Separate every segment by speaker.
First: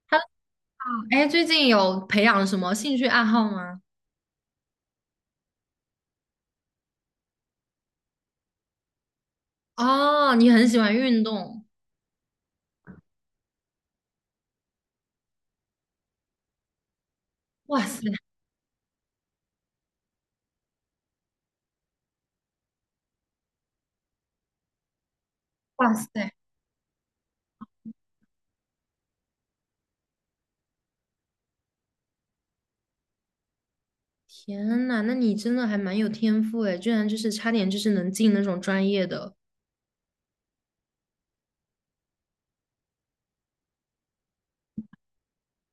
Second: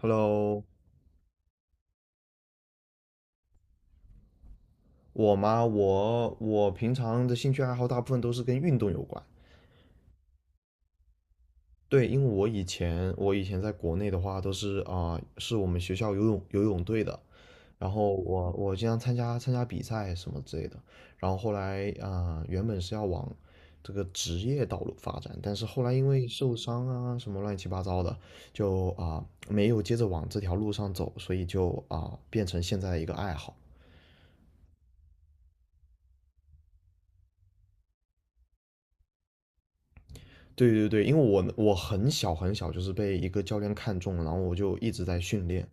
Speaker 1: Hello，
Speaker 2: Hello，哎，最近有培养什么兴趣爱好吗？
Speaker 1: 我吗？我平常的兴趣爱好大部分都是跟运动有关。
Speaker 2: 哦，你很喜欢运动。
Speaker 1: 对，因为我以前在国内的话都是啊、是我们学校游泳队的，
Speaker 2: 哇
Speaker 1: 然
Speaker 2: 塞。
Speaker 1: 后我经常参加比赛什么之类的。然后后来原本是要往这个职业道路发展，但是后
Speaker 2: 哇
Speaker 1: 来因为
Speaker 2: 塞，
Speaker 1: 受伤啊什么乱七八糟的，就没有接着往这条路上走，所以就变成现在一个爱好。
Speaker 2: 天呐，那你真的还蛮有天赋哎，居然就是差点就是能进那种专业的。
Speaker 1: 对对对，因为我很小很小就是被一个教练看中了，然后我就一直在训练。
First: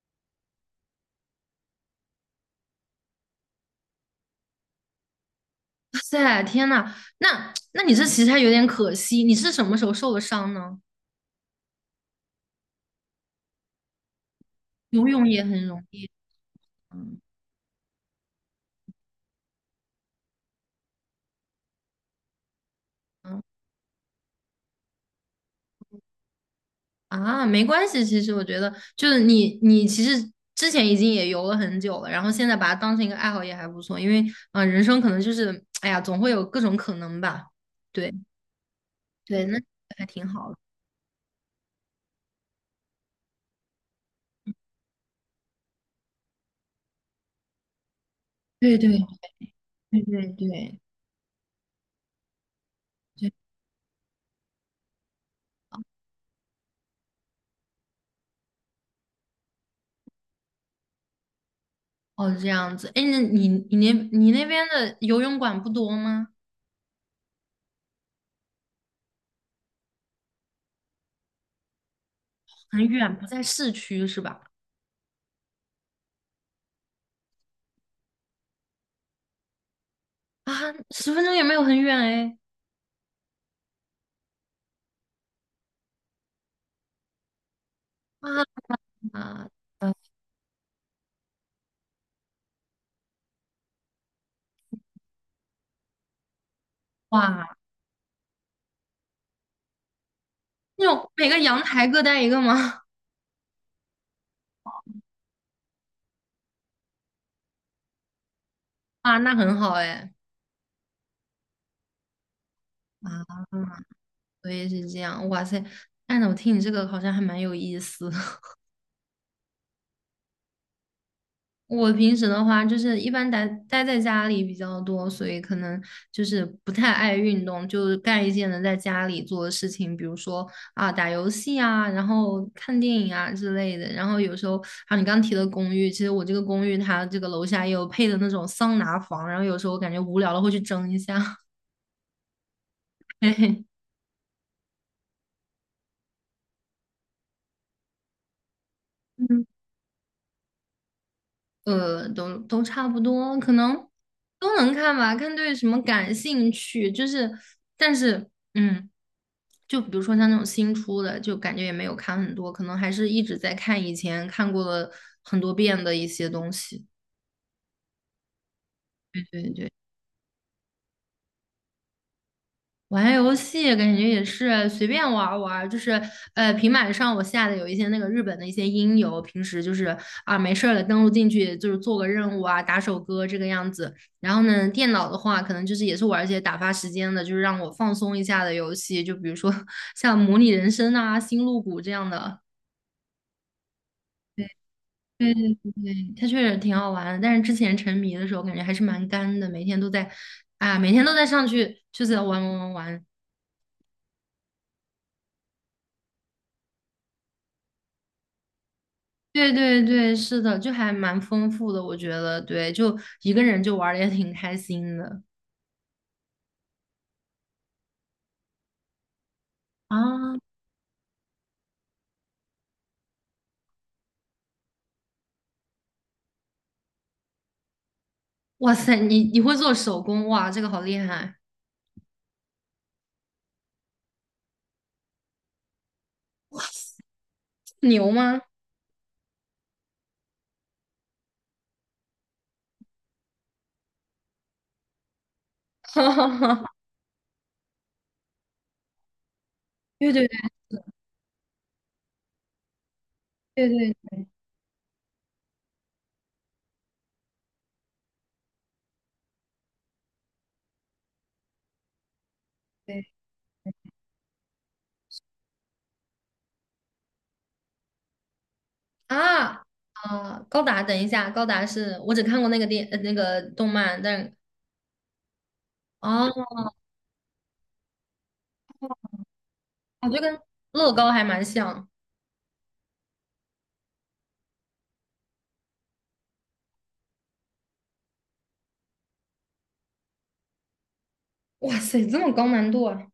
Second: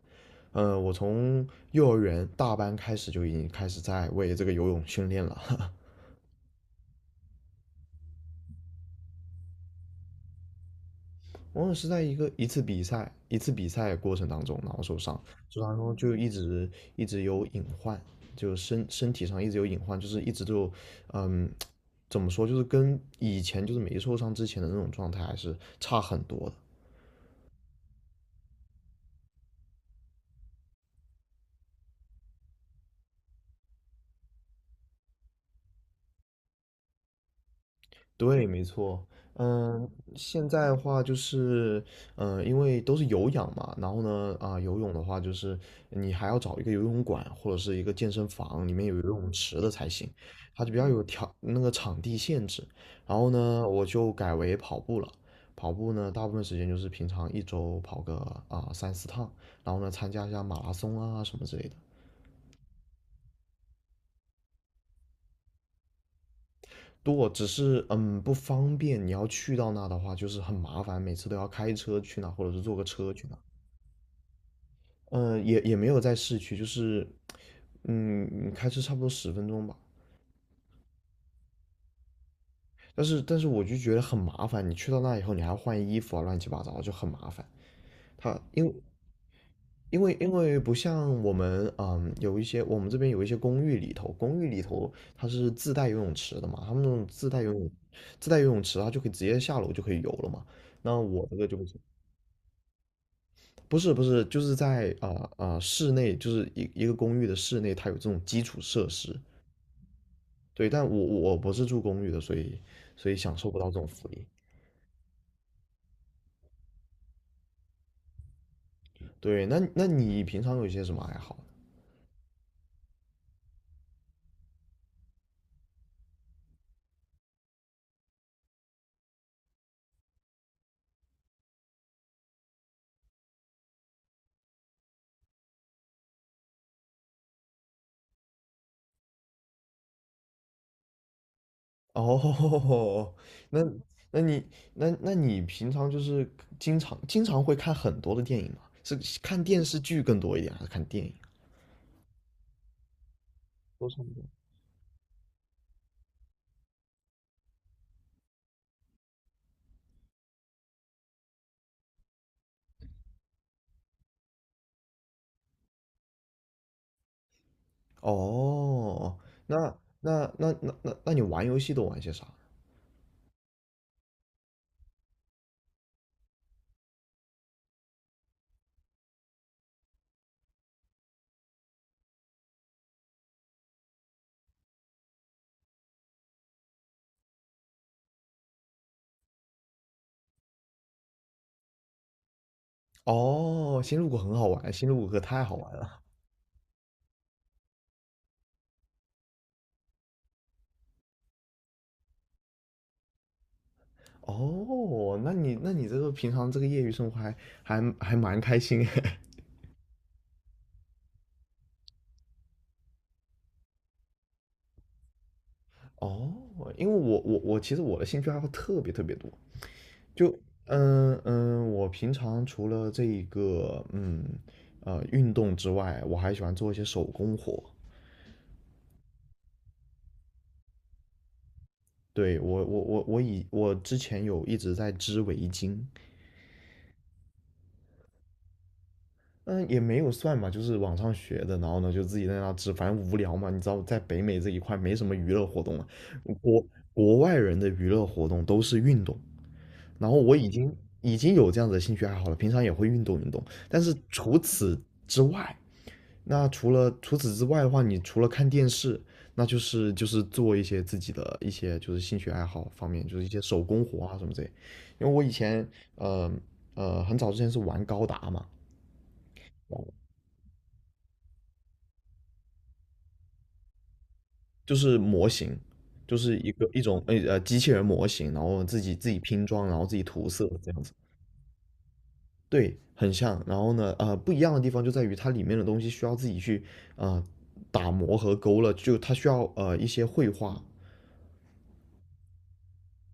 Speaker 1: 我从幼儿园大班开始就已经开始在为这个游泳训练了。
Speaker 2: 哇塞，天呐，那你这其实还有点可惜，你是什么时候受的伤呢？
Speaker 1: 我是在一次比赛过程当中，然后受
Speaker 2: 游
Speaker 1: 伤，
Speaker 2: 泳也
Speaker 1: 受
Speaker 2: 很
Speaker 1: 伤
Speaker 2: 容
Speaker 1: 后
Speaker 2: 易。
Speaker 1: 就一直一
Speaker 2: 嗯。
Speaker 1: 直有隐患，就身体上一直有隐患，就是一直就嗯怎么说，就是跟以
Speaker 2: 嗯
Speaker 1: 前就是没受伤之前的那种状态还是差很多的。
Speaker 2: 啊，没关系。其实我觉得，就是你，你其实之前已经也游了很久了，然后现在把它当成一个爱好也还不错。因为，嗯、人生可能就是，哎呀，总会有各种可能吧。对。
Speaker 1: 对，没错。
Speaker 2: 对，那
Speaker 1: 嗯，
Speaker 2: 还挺
Speaker 1: 现
Speaker 2: 好的。
Speaker 1: 在的话就是，因为都是有氧嘛，然后呢，游泳的话就是你还要找一个游泳馆或者是一个健身房，里
Speaker 2: 对
Speaker 1: 面有
Speaker 2: 对
Speaker 1: 游泳池的才
Speaker 2: 对
Speaker 1: 行，
Speaker 2: 对
Speaker 1: 它就比
Speaker 2: 对
Speaker 1: 较有条那个场地限制。然后
Speaker 2: 对。
Speaker 1: 呢，我就改为跑步了。跑步呢，大部分时间就是平常一周跑个三四趟，然后呢，参加一下马拉松啊什么之类的。
Speaker 2: 哦，这样子。哎，那你那边的游泳馆不多吗？
Speaker 1: 多，只是不方便。你要去到那的话，就是很麻烦，每次都要开车去那，或者是坐个
Speaker 2: 很远，
Speaker 1: 车
Speaker 2: 不
Speaker 1: 去那。
Speaker 2: 在市区是吧？
Speaker 1: 嗯，也没有在市区，就是开车差不多10分钟吧。
Speaker 2: 啊，十分钟也没有很远哎。
Speaker 1: 但是我就觉得很麻烦，你去到那以后，你还要换衣服啊，乱七八糟就很麻烦。
Speaker 2: 啊。
Speaker 1: 它因为
Speaker 2: 啊，
Speaker 1: 因为因为不像我们有一些我们这边有一些公寓里头，公寓里头它是自带游泳池的嘛，他们那种自带
Speaker 2: 哇，
Speaker 1: 游泳自带游泳池，它就可以直接下楼就可以游了嘛。
Speaker 2: 那
Speaker 1: 那
Speaker 2: 种
Speaker 1: 我
Speaker 2: 每
Speaker 1: 这
Speaker 2: 个
Speaker 1: 个就
Speaker 2: 阳
Speaker 1: 不行。
Speaker 2: 台各带一个吗？
Speaker 1: 不是不是，就是在室内，就是一个公寓的室内，它有这种基础设
Speaker 2: 啊，
Speaker 1: 施。
Speaker 2: 那很好哎。
Speaker 1: 对，但我不是住公寓的，所以享
Speaker 2: 啊，
Speaker 1: 受不到这种福利。
Speaker 2: 所以是这样，哇塞！按照我听你这个好像还蛮有意思。
Speaker 1: 对，那你平常有一些什么爱好？
Speaker 2: 我平时的话，就是一般待在家里比较多，所以可能就是不太爱运动，就是干一些能在家里做的事情，比如说啊打游戏啊，然后看电影啊之类的。然后有时候啊，你刚提的公寓，其实我这个公寓它这个楼下也有配的那种桑拿房，然后有时候我感觉无聊了会去蒸一下。
Speaker 1: 哦，
Speaker 2: 嘿
Speaker 1: 那
Speaker 2: 嘿。
Speaker 1: 那你那你平常就是经常会看很多的电影吗？是看
Speaker 2: 嗯。
Speaker 1: 电视剧更多一点，还是看电影？
Speaker 2: 都差不多，可能
Speaker 1: 都是。
Speaker 2: 都能看吧，看对什么感兴趣。就是，但是，嗯，就比如说像那种新出的，就感觉也没有看很多，可能还是一直在看以前看过了很多遍的一些东西。
Speaker 1: 哦，
Speaker 2: 对对
Speaker 1: 那
Speaker 2: 对。
Speaker 1: 那你玩游戏都玩些啥？
Speaker 2: 玩游戏感觉也是随便玩儿就是平板上我下的有一些那个日本的一些音游，平时就是啊没事儿了登录进去就是做个任务啊，打首歌这个样子。然后呢，电脑的话可能就是也是玩一些打发时间的，就是让我放松一下的游戏，就比如说 像模拟人生啊、星露谷这样的。
Speaker 1: 哦，星露谷很好玩，星露谷可
Speaker 2: 对
Speaker 1: 太
Speaker 2: 对
Speaker 1: 好
Speaker 2: 对
Speaker 1: 玩了。
Speaker 2: 对，它确实挺好玩的，但是之前沉迷的时候感觉还是蛮干的，每天都在啊，每天都在上去就是玩玩玩玩。
Speaker 1: 哦，那你这个平常这个业余生活还蛮开心哎。
Speaker 2: 对对对，是的，就还蛮丰富的，我觉得，对，就一个人就玩的也挺开心的。
Speaker 1: 哦，因为我其实我的兴趣爱好特别特别多，就
Speaker 2: 啊！
Speaker 1: 我平常除了这一个运动之外，我还喜欢做一些手工活。
Speaker 2: 哇塞，你你会做手工，哇，这个好厉害。
Speaker 1: 对，我之前有一直在织围巾，
Speaker 2: 牛吗？
Speaker 1: 嗯，也没有算吧，就是网上学的，然后呢就自己在那织，反正无聊嘛，你知道，在北美这一块没什么娱乐活动了，
Speaker 2: 哈
Speaker 1: 国
Speaker 2: 哈。
Speaker 1: 国外人的娱乐活动都是运动，然
Speaker 2: 对
Speaker 1: 后
Speaker 2: 对
Speaker 1: 我已经有这样子的兴趣爱好了，平常也会运动运动，
Speaker 2: 对
Speaker 1: 但是
Speaker 2: 对对
Speaker 1: 除此之外，那除了除此之外的话，你除了看电视，那就是做一些自己的一些就是兴趣爱好方面，就是
Speaker 2: 对。
Speaker 1: 一些手工活啊什么之类，因为我以前呃很早之前是玩高达嘛。
Speaker 2: 啊。啊！高达，等一下，高达是我只看过那个那个动漫，但
Speaker 1: 就是模型，就
Speaker 2: 哦，
Speaker 1: 是一种机器人模型，然后自己拼装，然后自己
Speaker 2: 啊就
Speaker 1: 涂
Speaker 2: 跟
Speaker 1: 色这样
Speaker 2: 乐
Speaker 1: 子。
Speaker 2: 高还蛮像。
Speaker 1: 对，很像。然后呢，不一样的地方就在于它里面的东西需要自己去啊、呃打磨和勾勒，就它需要一些绘画。
Speaker 2: 哇塞，这么高难度啊！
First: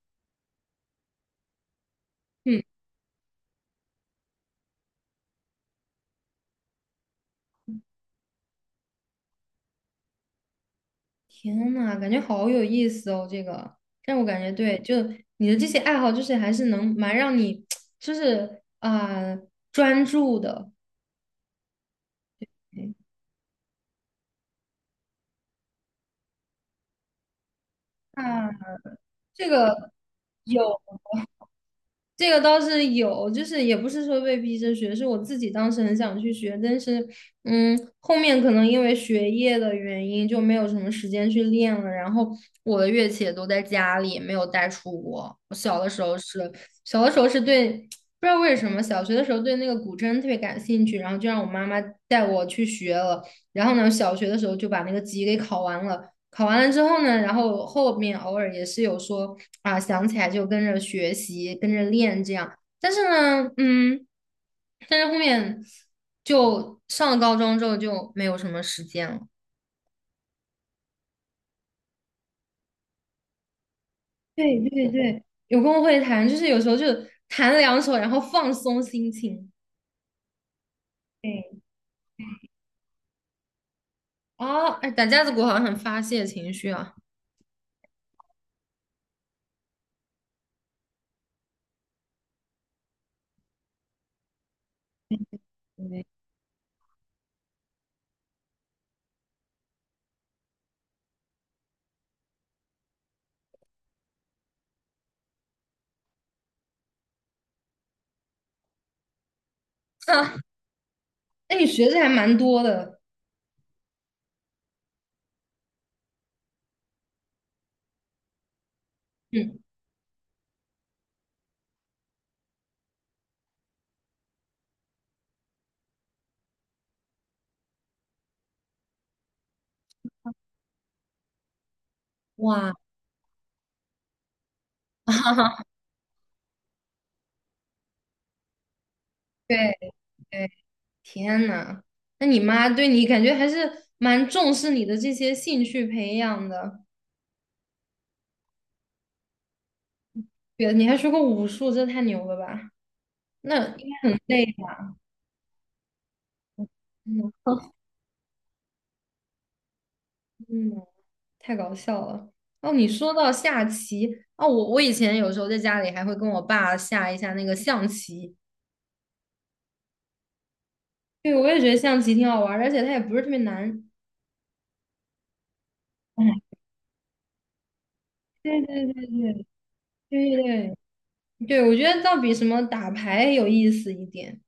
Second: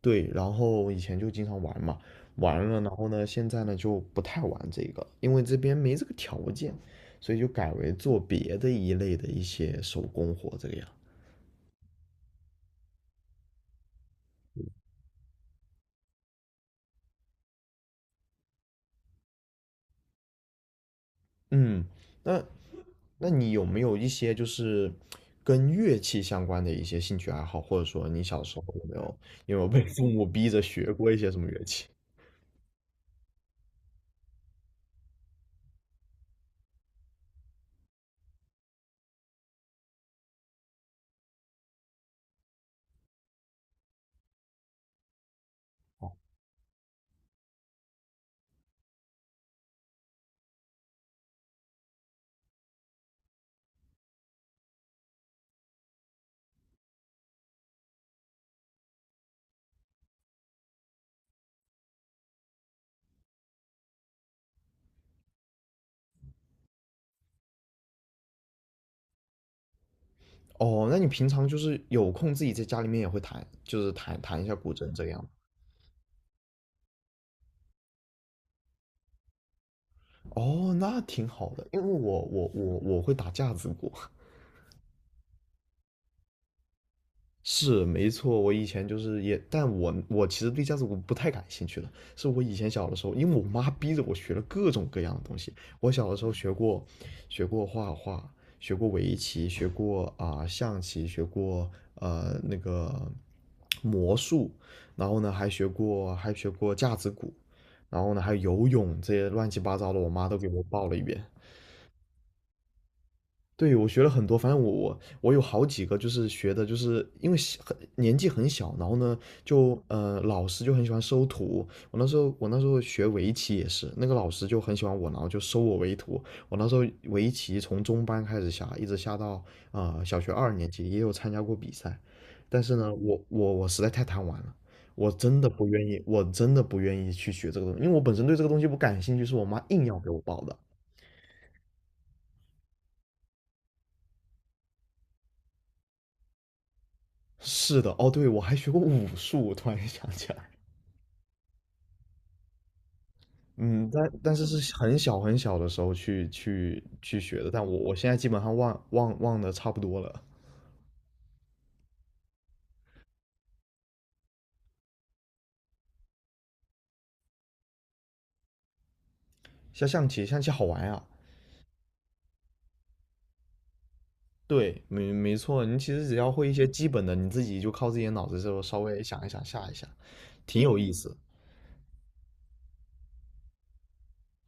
Speaker 1: 对，然后以前就经常玩嘛，玩
Speaker 2: 嗯。
Speaker 1: 了，然后呢，现在呢就不太玩这个，因为这边没这个条件，所以就改为做别的一类的一些手工活这个样。
Speaker 2: 天呐，感觉好有意思哦，这个。但我感觉对，就你的这些爱好，就是还是能蛮让你，就是啊、专注的。
Speaker 1: 嗯，那
Speaker 2: 嗯。
Speaker 1: 那你有没有一些就是跟乐器相关的一些兴趣爱好，或者说
Speaker 2: 啊，
Speaker 1: 你小时候有没有
Speaker 2: 这
Speaker 1: 有没有被
Speaker 2: 个
Speaker 1: 父母逼着
Speaker 2: 有。
Speaker 1: 学过一些什么乐器？
Speaker 2: 这个倒是有，就是也不是说被逼着学，是我自己当时很想去学，但是，嗯，后面可能因为学业的原因就没有什么时间去练了。然后我的乐器也都在家里，没有带出国。我小的时
Speaker 1: 哦，
Speaker 2: 候是，小的时候是对，不知道为什么，小学的时候对那个古筝特别感兴趣，然后就让我妈妈带我去学了。然后呢，小学的时候就把那个级给考完了。考完了之后呢，然后后面偶尔也是有说啊，想起来就跟着学习，跟着练这样。但是呢，嗯，但是后面就上了高中之后就没有什么时间了。
Speaker 1: 哦那你平常就是有空自己在家里面也会弹，就是弹弹一下
Speaker 2: 对
Speaker 1: 古
Speaker 2: 对
Speaker 1: 筝这
Speaker 2: 对，
Speaker 1: 样。
Speaker 2: 有空会弹，就是有时候就弹两首，然后放松心情。
Speaker 1: 哦，那挺
Speaker 2: 对，
Speaker 1: 好的，因为我会打架子鼓。
Speaker 2: 哦，哎，打架子鼓好像很发泄情绪啊。
Speaker 1: 是没错，我以前就是也，但我其实对架子鼓不太感兴趣了。是我以前小的时候，因为我妈逼着我学了各种各样的东西。我小的时候学过，学过画画，学过围棋，学过象棋，学过呃那个魔术，然后呢还学过架子鼓，然后呢还有游泳这些乱七八糟的，我 妈
Speaker 2: 哈，
Speaker 1: 都给我报了一遍。
Speaker 2: 哎，你学的还蛮多的。
Speaker 1: 对，我学了很多，反正我有好几个，就是学的，就是因为小很年纪很小，然后呢，
Speaker 2: 嗯。
Speaker 1: 就老师就很喜欢收徒。我那时候学围棋也是，那个老师就很喜欢我，然后就收我为徒。我那时候围棋从中班开始下，一直下到小学二年级，也有参加过比赛。但
Speaker 2: 哇。
Speaker 1: 是呢，我实在太贪玩了，我
Speaker 2: 哈
Speaker 1: 真的
Speaker 2: 哈。
Speaker 1: 不愿意，我真的不愿意去学这个东西，因为我本身对这个东西不感兴趣，是我妈
Speaker 2: 对
Speaker 1: 硬要给我报
Speaker 2: 对。
Speaker 1: 的。
Speaker 2: 天呐，那你妈对你感觉还是蛮重视你的这些兴趣培养的。
Speaker 1: 是的，哦，对，我还学过武术，我突然想起来。
Speaker 2: 对，你还学过武术，这太牛了吧？那应
Speaker 1: 嗯，
Speaker 2: 该
Speaker 1: 但
Speaker 2: 很
Speaker 1: 但
Speaker 2: 累
Speaker 1: 是是
Speaker 2: 吧？
Speaker 1: 很小很小的时候去
Speaker 2: 嗯。
Speaker 1: 学的，但我现在基本上忘的差不多了。
Speaker 2: 嗯，太搞笑了。哦，你说到下棋。哦，我我以前有时候在家里还会跟我爸下一下那个象棋。
Speaker 1: 下象棋，象棋好玩呀、
Speaker 2: 对，我也觉得象棋挺好玩儿，而且它也不是特别难。
Speaker 1: 对，没错，你其实只要会
Speaker 2: 哎。
Speaker 1: 一些基本的，你自己就靠自己的脑子
Speaker 2: 对
Speaker 1: 就稍
Speaker 2: 对
Speaker 1: 微
Speaker 2: 对
Speaker 1: 想一想
Speaker 2: 对
Speaker 1: 下一下，
Speaker 2: 对
Speaker 1: 挺
Speaker 2: 对
Speaker 1: 有意思。
Speaker 2: 对，我觉得倒比什么打牌有意思一点。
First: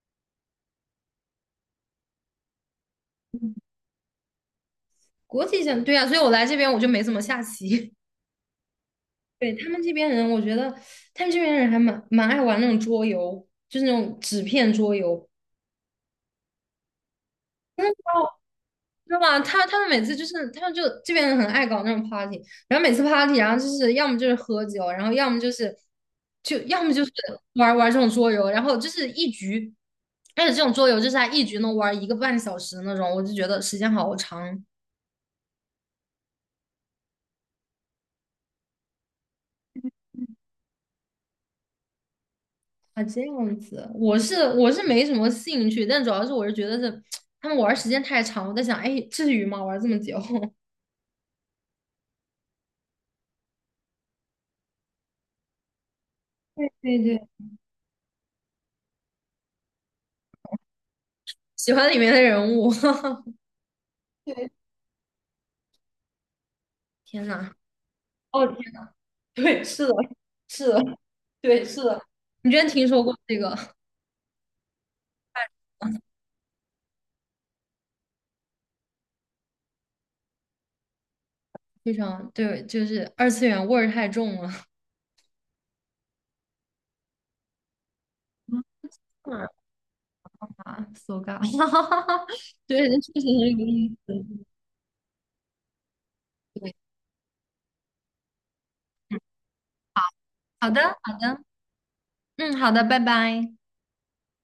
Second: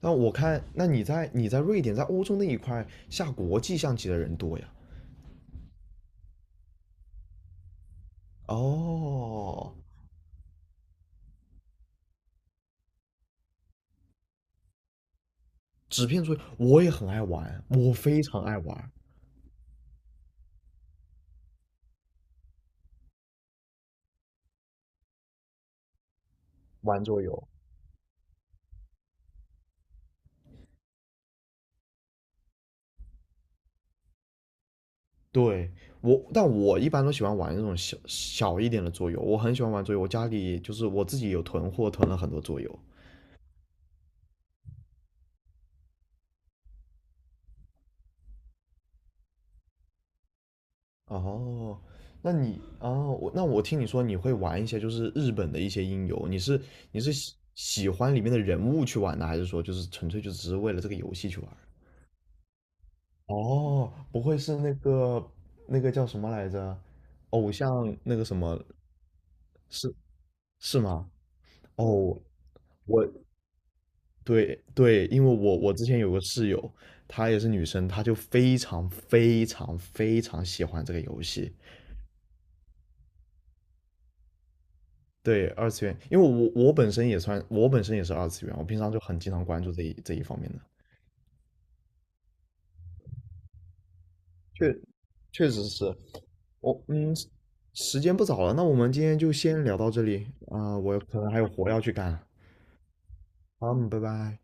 Speaker 1: 但我看，那你在瑞典，在欧洲那一块下国际象棋的人多呀？
Speaker 2: 国际象，对啊，所以我来这边我就没怎么下棋。对，他
Speaker 1: 哦，
Speaker 2: 们这边人，我觉得他们这边人还蛮爱玩那种桌游，就是那种纸片桌游，
Speaker 1: 纸片桌游我也很爱玩，我非常爱玩
Speaker 2: 知道吧？他们每次就是他们就这边人很爱搞那种 party，然后每次 party，然后就是要么就是喝酒，然后要么就是就要么
Speaker 1: 玩
Speaker 2: 就是
Speaker 1: 桌游。
Speaker 2: 玩这种桌游，然后就是一局，而且这种桌游就是他一局能玩一个半小时的那种，我就觉得时间好长。
Speaker 1: 对，但我一般都喜欢玩那种小小一点的桌游，我很喜欢玩桌游，我家里就是我自己有囤货，囤了很多桌游。
Speaker 2: 啊，这样子。我是没什么兴趣，但主要是我是觉得是 他们玩儿时间太长，我在想，哎，至于吗？玩儿这么久？
Speaker 1: 哦，那你哦，我那我听你说你会玩一些就是日本的一些音游，你是
Speaker 2: 对
Speaker 1: 你是
Speaker 2: 对。
Speaker 1: 喜欢里面的人物去玩呢，还是说就是纯粹就只是为了这个游戏去玩？
Speaker 2: 喜欢里面的人物。
Speaker 1: 哦，不会
Speaker 2: 对，
Speaker 1: 是那个叫什么来着？
Speaker 2: 天呐，
Speaker 1: 偶像那个什
Speaker 2: 哦天，
Speaker 1: 么
Speaker 2: 对，是
Speaker 1: 是
Speaker 2: 的，是
Speaker 1: 是
Speaker 2: 的，
Speaker 1: 吗？
Speaker 2: 对，是的。
Speaker 1: 哦，
Speaker 2: 你之前听说
Speaker 1: 我
Speaker 2: 过这个？
Speaker 1: 对对，因为我之前有个室友，她也是女生，她就非常非常非常喜欢这个游戏。
Speaker 2: 非常对，就是二次元味儿太重了。
Speaker 1: 对，二次元，因为我本身也算，我本身也是二次元，
Speaker 2: 嗯。
Speaker 1: 我平常就很经常关 注这一方面的。
Speaker 2: 啊，so ga，对，这确实很有意思。
Speaker 1: 确确实是，
Speaker 2: 对，
Speaker 1: 我嗯，时间不早了，那我们今天就先聊到这里
Speaker 2: 好
Speaker 1: 啊，
Speaker 2: 的，
Speaker 1: 我
Speaker 2: 好
Speaker 1: 可能还
Speaker 2: 的，
Speaker 1: 有活要去干。
Speaker 2: 嗯，好的，拜拜。
Speaker 1: 好，嗯拜拜。